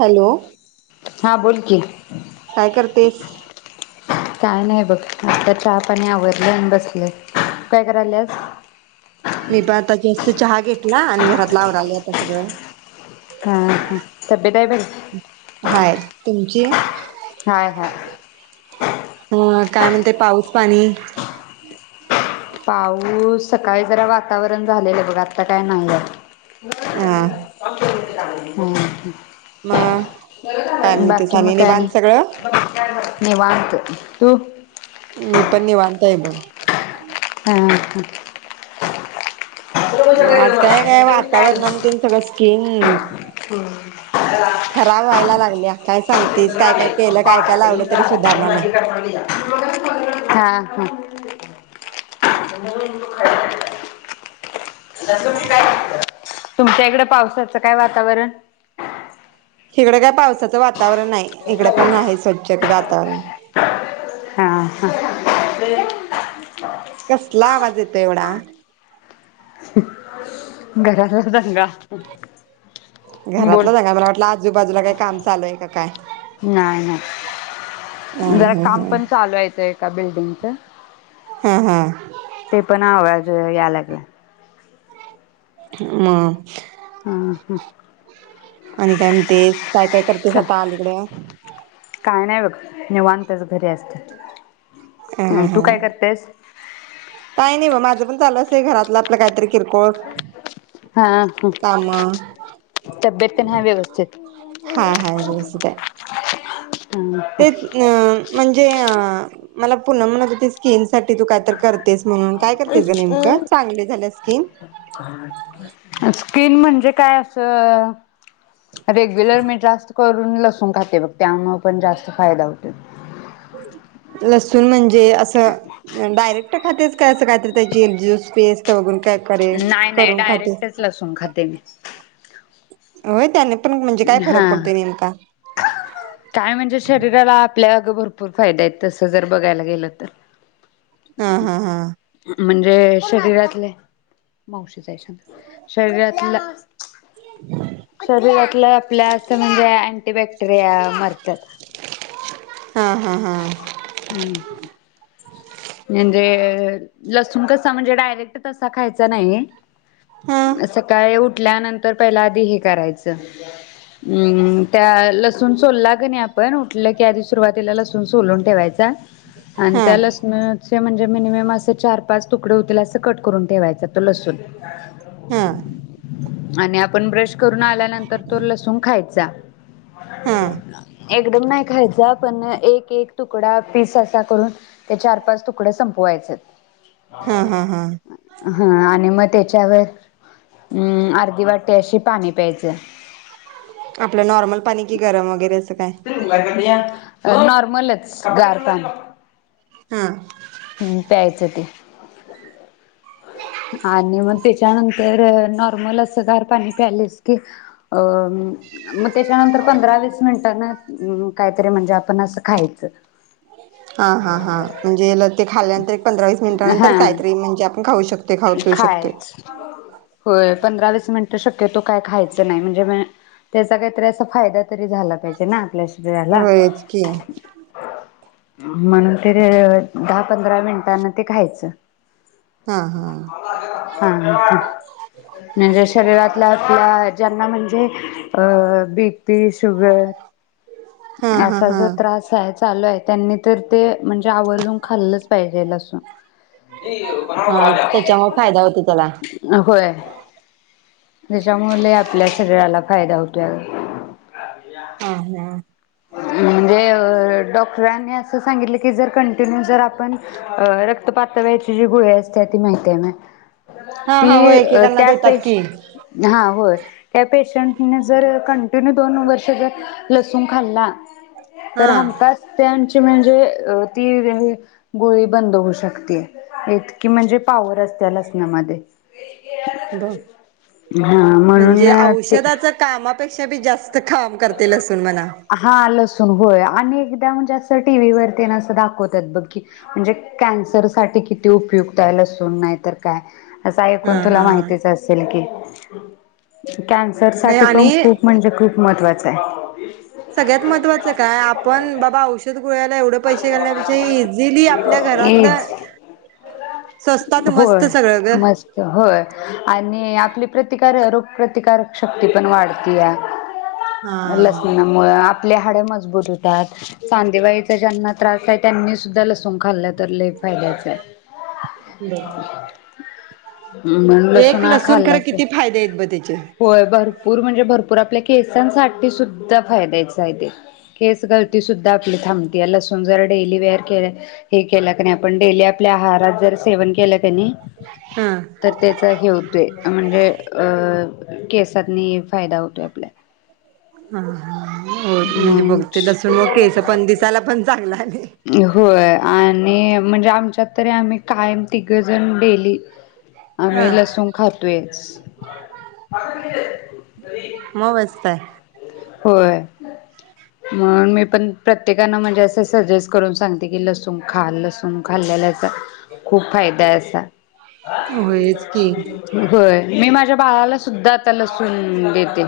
Hello हा बोलकी काय करतेस? काय नाही बघ, आता चहा पाणी आवरल अन बसले तु काय कराल्यास? मी पण आता जस्ट चहा घेतला आणि घरातल आवरालय आता सगळं हा हा तब्येत आहे बरी हाय तुमची हाय हाय हं मग काय म्हणते पाऊस पाणी पाऊस सकाळी जरा वातावरण झालेलं बघ आता काय नाहीय अ हं मग काय म्हणतेस बाकी म काय निवांत आणि सगळं निवांत तो [inaudible] मी पण निवांत हाय बग हं ह मग आज काय काय वातावरण तेन सगळं स्किन खराब व्हायला लागलीया काय सांगतीस काय काय केलं काय काय लावलं तरी सुधारणा नाही हा [unintelligible] [unintelligible] तुमच्या इकड पावसाचं काय वातावरण हिगड काय पावसाचं वातावरण नाही इकड पण आहे स थेट गातान हा हा ते कसला आवाज येतय एवढा घरातला दंगा बोल घरातलं दंगा मला वाटलं आजूबाजूला काय काम चालूय का काय नाही नाही हं जरा हं काम हं पण चालू आहे ते का बिल्डिंगच [inaudible] हा हा ते पण आवाज तो याय लागलाय ह मग ह आणि काय म्हणतेस काय काय करतेस चल आता आलीकडे काय नाही बघ निवांतच घरी असते ह तु काय करतेस काही नाही बघ माझं पण चालू असतंय घरातलं आपलं काहीतरी किरकोळ हा ह काम तब्येते न आहे व्यवस्थित हाय ते अ म्हणजे अ मला पुनम म्हणत होती स्किन साठी तू कायतरी कर झाल्या स्किन स्किन म्हणजे काय असं रेग्युलर मेट्रा असतो करून लसून खाते बघ त्यामुळे पण जास्त फायदा होतो लसूून म्हणजे असं डायरेक्ट खातेस काय असं काय तर त्याची एक ज्युस पेस्ट काय करे नाही नाही करून खातेस डायरेक्टच लसुन खाते मी हो त्यानी हा काय म्हणजे शरीराला आपल्या अग भरपूर फायदा आहेत तसं जर बघायला गेलं तर हा हा हा म्हणजे शरीरातले मावशी शरीरातल शरीरात आपल्या असं म्हणजे अँटीबॅक्टेरिया मरतात हा हा हा हम म्हणजे लसुण कसा म्हणजे डायरेक्ट तसा खायचा नाहीये हा असं काय उठ उठल्यानंतर पहिला आधी हे करायचं हम्म त्या लसुण सोलला की नाही आपण उठलं की आधी सुरुवातीला लसुण सोलुन ठेवायचा आणि हा त्या लस म्हणजे मिनिमम असे चार पाच तुकडे होतील असं कट करून ठेवायचा तो लसुण हा आणि आपण ब्रश करून आल्यानंतर तो लसुण खायचा हा एकदम नाही खायचा पण एक एक तुकडा पीस असा करून ते चार पाच तुकडे संपवायचेत हा हा हा हा आणि मग ते त्यावर हम्म अर्धी वाटी अशी पाणी प्यायचं आपलं नॉर्मल पाणी की गरम वगैरेच तिन लागलीया नॉर्मलच गार पाणी हा हम्म प्यायचं ते आणि मग तेच्यानंतर नॉर्मल असं गार पाणी प्यायलीस की अं मग तेच्यानंतर पंधरा वीस मिनिटांनं अं काहीतरी म्हणजे आपण असं खायचं हा हा हा म्हणजे‌ ल ते खाल्ल्यानंतर एक पंधरा वीस मिनिटानंतर काहीतरी म्हणजे आपण खाऊ शक हे खायाचं. होय पंधरा वीस मिनिटं शक्यतो काय खायचं नाय म्हणजे म त्याचा काहीतरी असा फायदा तरी झाला पाहिजे ना आपल्याशी होयच की म्हणून तर दहा पंधरा मिनिटानं ते खायचं. हा हा हां हां हं म्हणजे शरीरातल्या आपल्या ज्या त्यांना म्हणजे अं बी पी, शुगर हा हा असा हा जो त्रास हाय चालू हाय. त्यांनी तर ते म्हणजे आवर्जून खाल्लच पाहिजेल असं हा त्याच्यामुळे फायदा होतो त्याला अ होय. हेज्यामुले आपल्या शरीराला फायदा होतोय अगं अ हा. म्हणजे अअ डॉक सरांनी असं सांगितलं की जर कंटिन्यू जर आपण अं रक्त पातळ व्हायची जी गोळी असत्या ती माहिती हाय ना. हा हा होय ती अं एकेकांना त्या देतात पेश की हा होय त्या पे शांतुन जर कंटिन्यू जर दोन वर्ष जर लसू खाल्ला तर हा हमखास त्यांच ते म्हणजे अं ती गोळी बंद होऊ शकते इतकी म्हणजे पावर असतीया लसणामध्ये डॉक हा म्हणून म्हणजे औषधाचं कामा तशा बी जास हां, लसूण होय आणि एग त्या म्हणजे असं टी व्ही वरती ना असं दाखवतात बघ की, म्हणजे कॅन्सर साठी किती उपयुक्त आहे लसूण नाय तर काय असं हा ऐकून तुला हा माहितीच असेल की [inaudible] नाही कॅन्सरसाठी पण आणि खूप म्हणजे खूप महत्वा काय? सगळ्यात महत्वाचं काय? आपण बाबा औष डोळ्याला एवढ पैसे घालण्यापेक्षा इझिली आपल्या आहे. घरातलं एज स्वस्तात मस्त होय, सगळं ग मस्त, होय आणि आपली प्रतिकार रोग प्रतिकारक शक्ती पण वाढत्या हा. लसणामुळं आप आपली हाड मजबूत होतात, सांदीेवाईचा ज्यांना त्रास आहे त्यांनी सुद्धा लसूण खाल्लं तर लई फायद्याच आहे म्हणून एक लसूण हा खरं खाल्लाच किती पाहिजे फायदे आहेत ब त्याचे होय भरपूर म्हणजे भर पर आपल्या केसांसाठी सुद्धा फायद्याच आहे ते केस गळती सुद्धा आपली थांबते लसूण जर डेअली वेअर केला हे केला की नाही आपण डेअली आपल्या आहारात जर सेवन केलं की नई हा. तर त्याच हे होतोय म्हणजे अ केसातनी फायदा होतोय आपल्या हा, हा म्हणूनच पण दिसायला पण चांगला आणि होय आणि म्हणजे आप आमच्यात तरी आम्ही कायम तिघजण डेली आम्ही हा लसूण खातोयचं मग मस्त आहे होय मग मी पण प्रत्येकान म्हणजे असं सजेस्ट करून सांगते की लसूण खा लसूण खाल्लेलाचा खूप फायदाय असा होयच की होय मी माझ्या बाळाला सुद्धा आता लसूण देते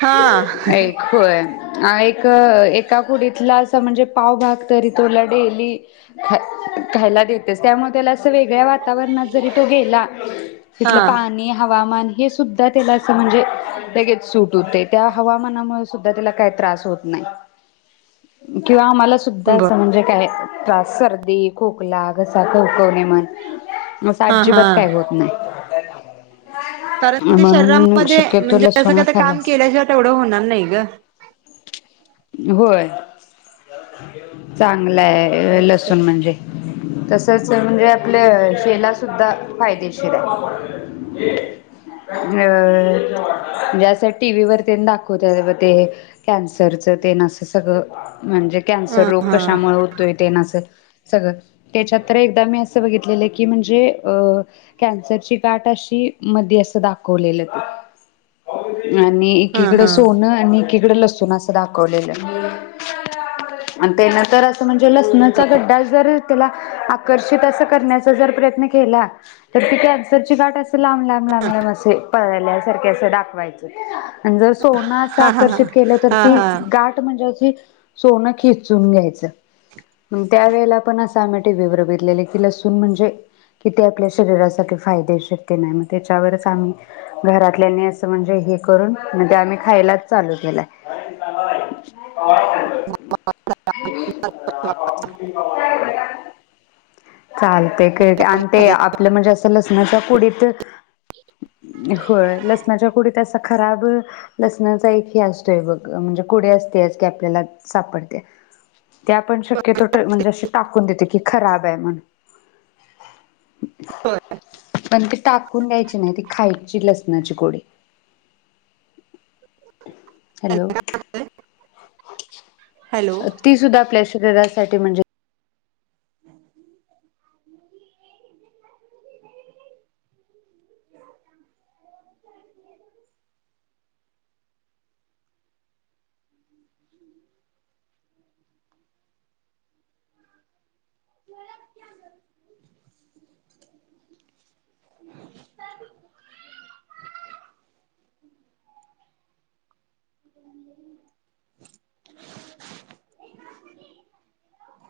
हा हा एक होय अं एक एका कुडीतला अस म्हणजे पावभाग तरी तुला डेली खायला देतेच त्यामुळे त्याला अस वेगळ्या वातावरणात जरी तो गेला तिथलं पाणी, हवामान हे सुद्धा त्याला असं म्हणजे लगेच सूट होते त्या हवामानामुळे सुधा त्याला काही त्रास होत नाही किंवा मला सुद्धा बर असं म्हणजे काय त्रास सर्दी, खोकला, घसा खवखवणे म्हण अस हा आजिबात हा. काय होत नाही [inaudible] कारण ते म्हणून शरीरामध्ये शक्यतो म्हणजे असं लसूण हा कायतरी काम खाल्लाच केल्याशिवाय तेवडं होणार नाही गं होय चां लय लसून म्हणजे तसंच म्हणजे आपल्या शेला सुद्धा फायदेशीर आहे अ म्हणजे असं टीव्हीवर तेन दाखवत्यात बघ ते कॅन्सरचं तेन असं सगळं म्हणजे कॅन्सर हा रोग हा कशामुळे होतोय तेन असं सगळं त्याच्यात तर एकदा मी असं बघितलेलं की म्हणजे अ कॅन्सरची गाठ अशी मध्ये असं दाखवलेलं ते आणि हा एकीकडं हा सोनं आणि एक तिकड लसून असल [inaudible] कोलेल्या [unintelligible] अन तेनं तर असं म्हण यो लसणाचा गड्डा जर त्याला आकर्षित अस करण्याचा जर प्रयत्न केला, तर ती कॅन्सर ची गाठ अस लांब लांब लांब लांब असे पळाल्यासारखे अस दाखवायचं. आणि जर सोनं असं हा हा आकर्षित केलं तर हा ती हा गाठ म्हणजे अशी, सोनं खेचून घ्यायचं, मग त्या वेळेला पण अस साम या टी व्ही वर बघितलेले तिला [unintelligible] म्हणजे किती आपल्या शरीरासाठी फायदेशीर तेन आहे मग त्याच्यावरच आम्ही, घरातल्यांनी असं म्हणजे हे करून म ते आम्ही खायलाच चालू केलाय. [unintelligible] [unintelligible] चालतंय क आणि ते आपलं म्हणजे असं लसणाच्या कुडीत, होय लसणाच्या कुडीत असं खराब [unintelligible] लसणाचा एक ही [unintelligible] हे बघ म्हणजे कुडी असतेयच की आपल्याला सापडतेय ते आपण शक्यतो ट म्हणजे असे टाकून देतो की खराबय म्हणून, पण ती टाकून द्यायची नाही ती खायची लसणाची कुडी, हॅलो, हॅलो ती सुद्धा आपल्या श [unintelligible] साठी म्हणजे [inaudible] [unintelligible]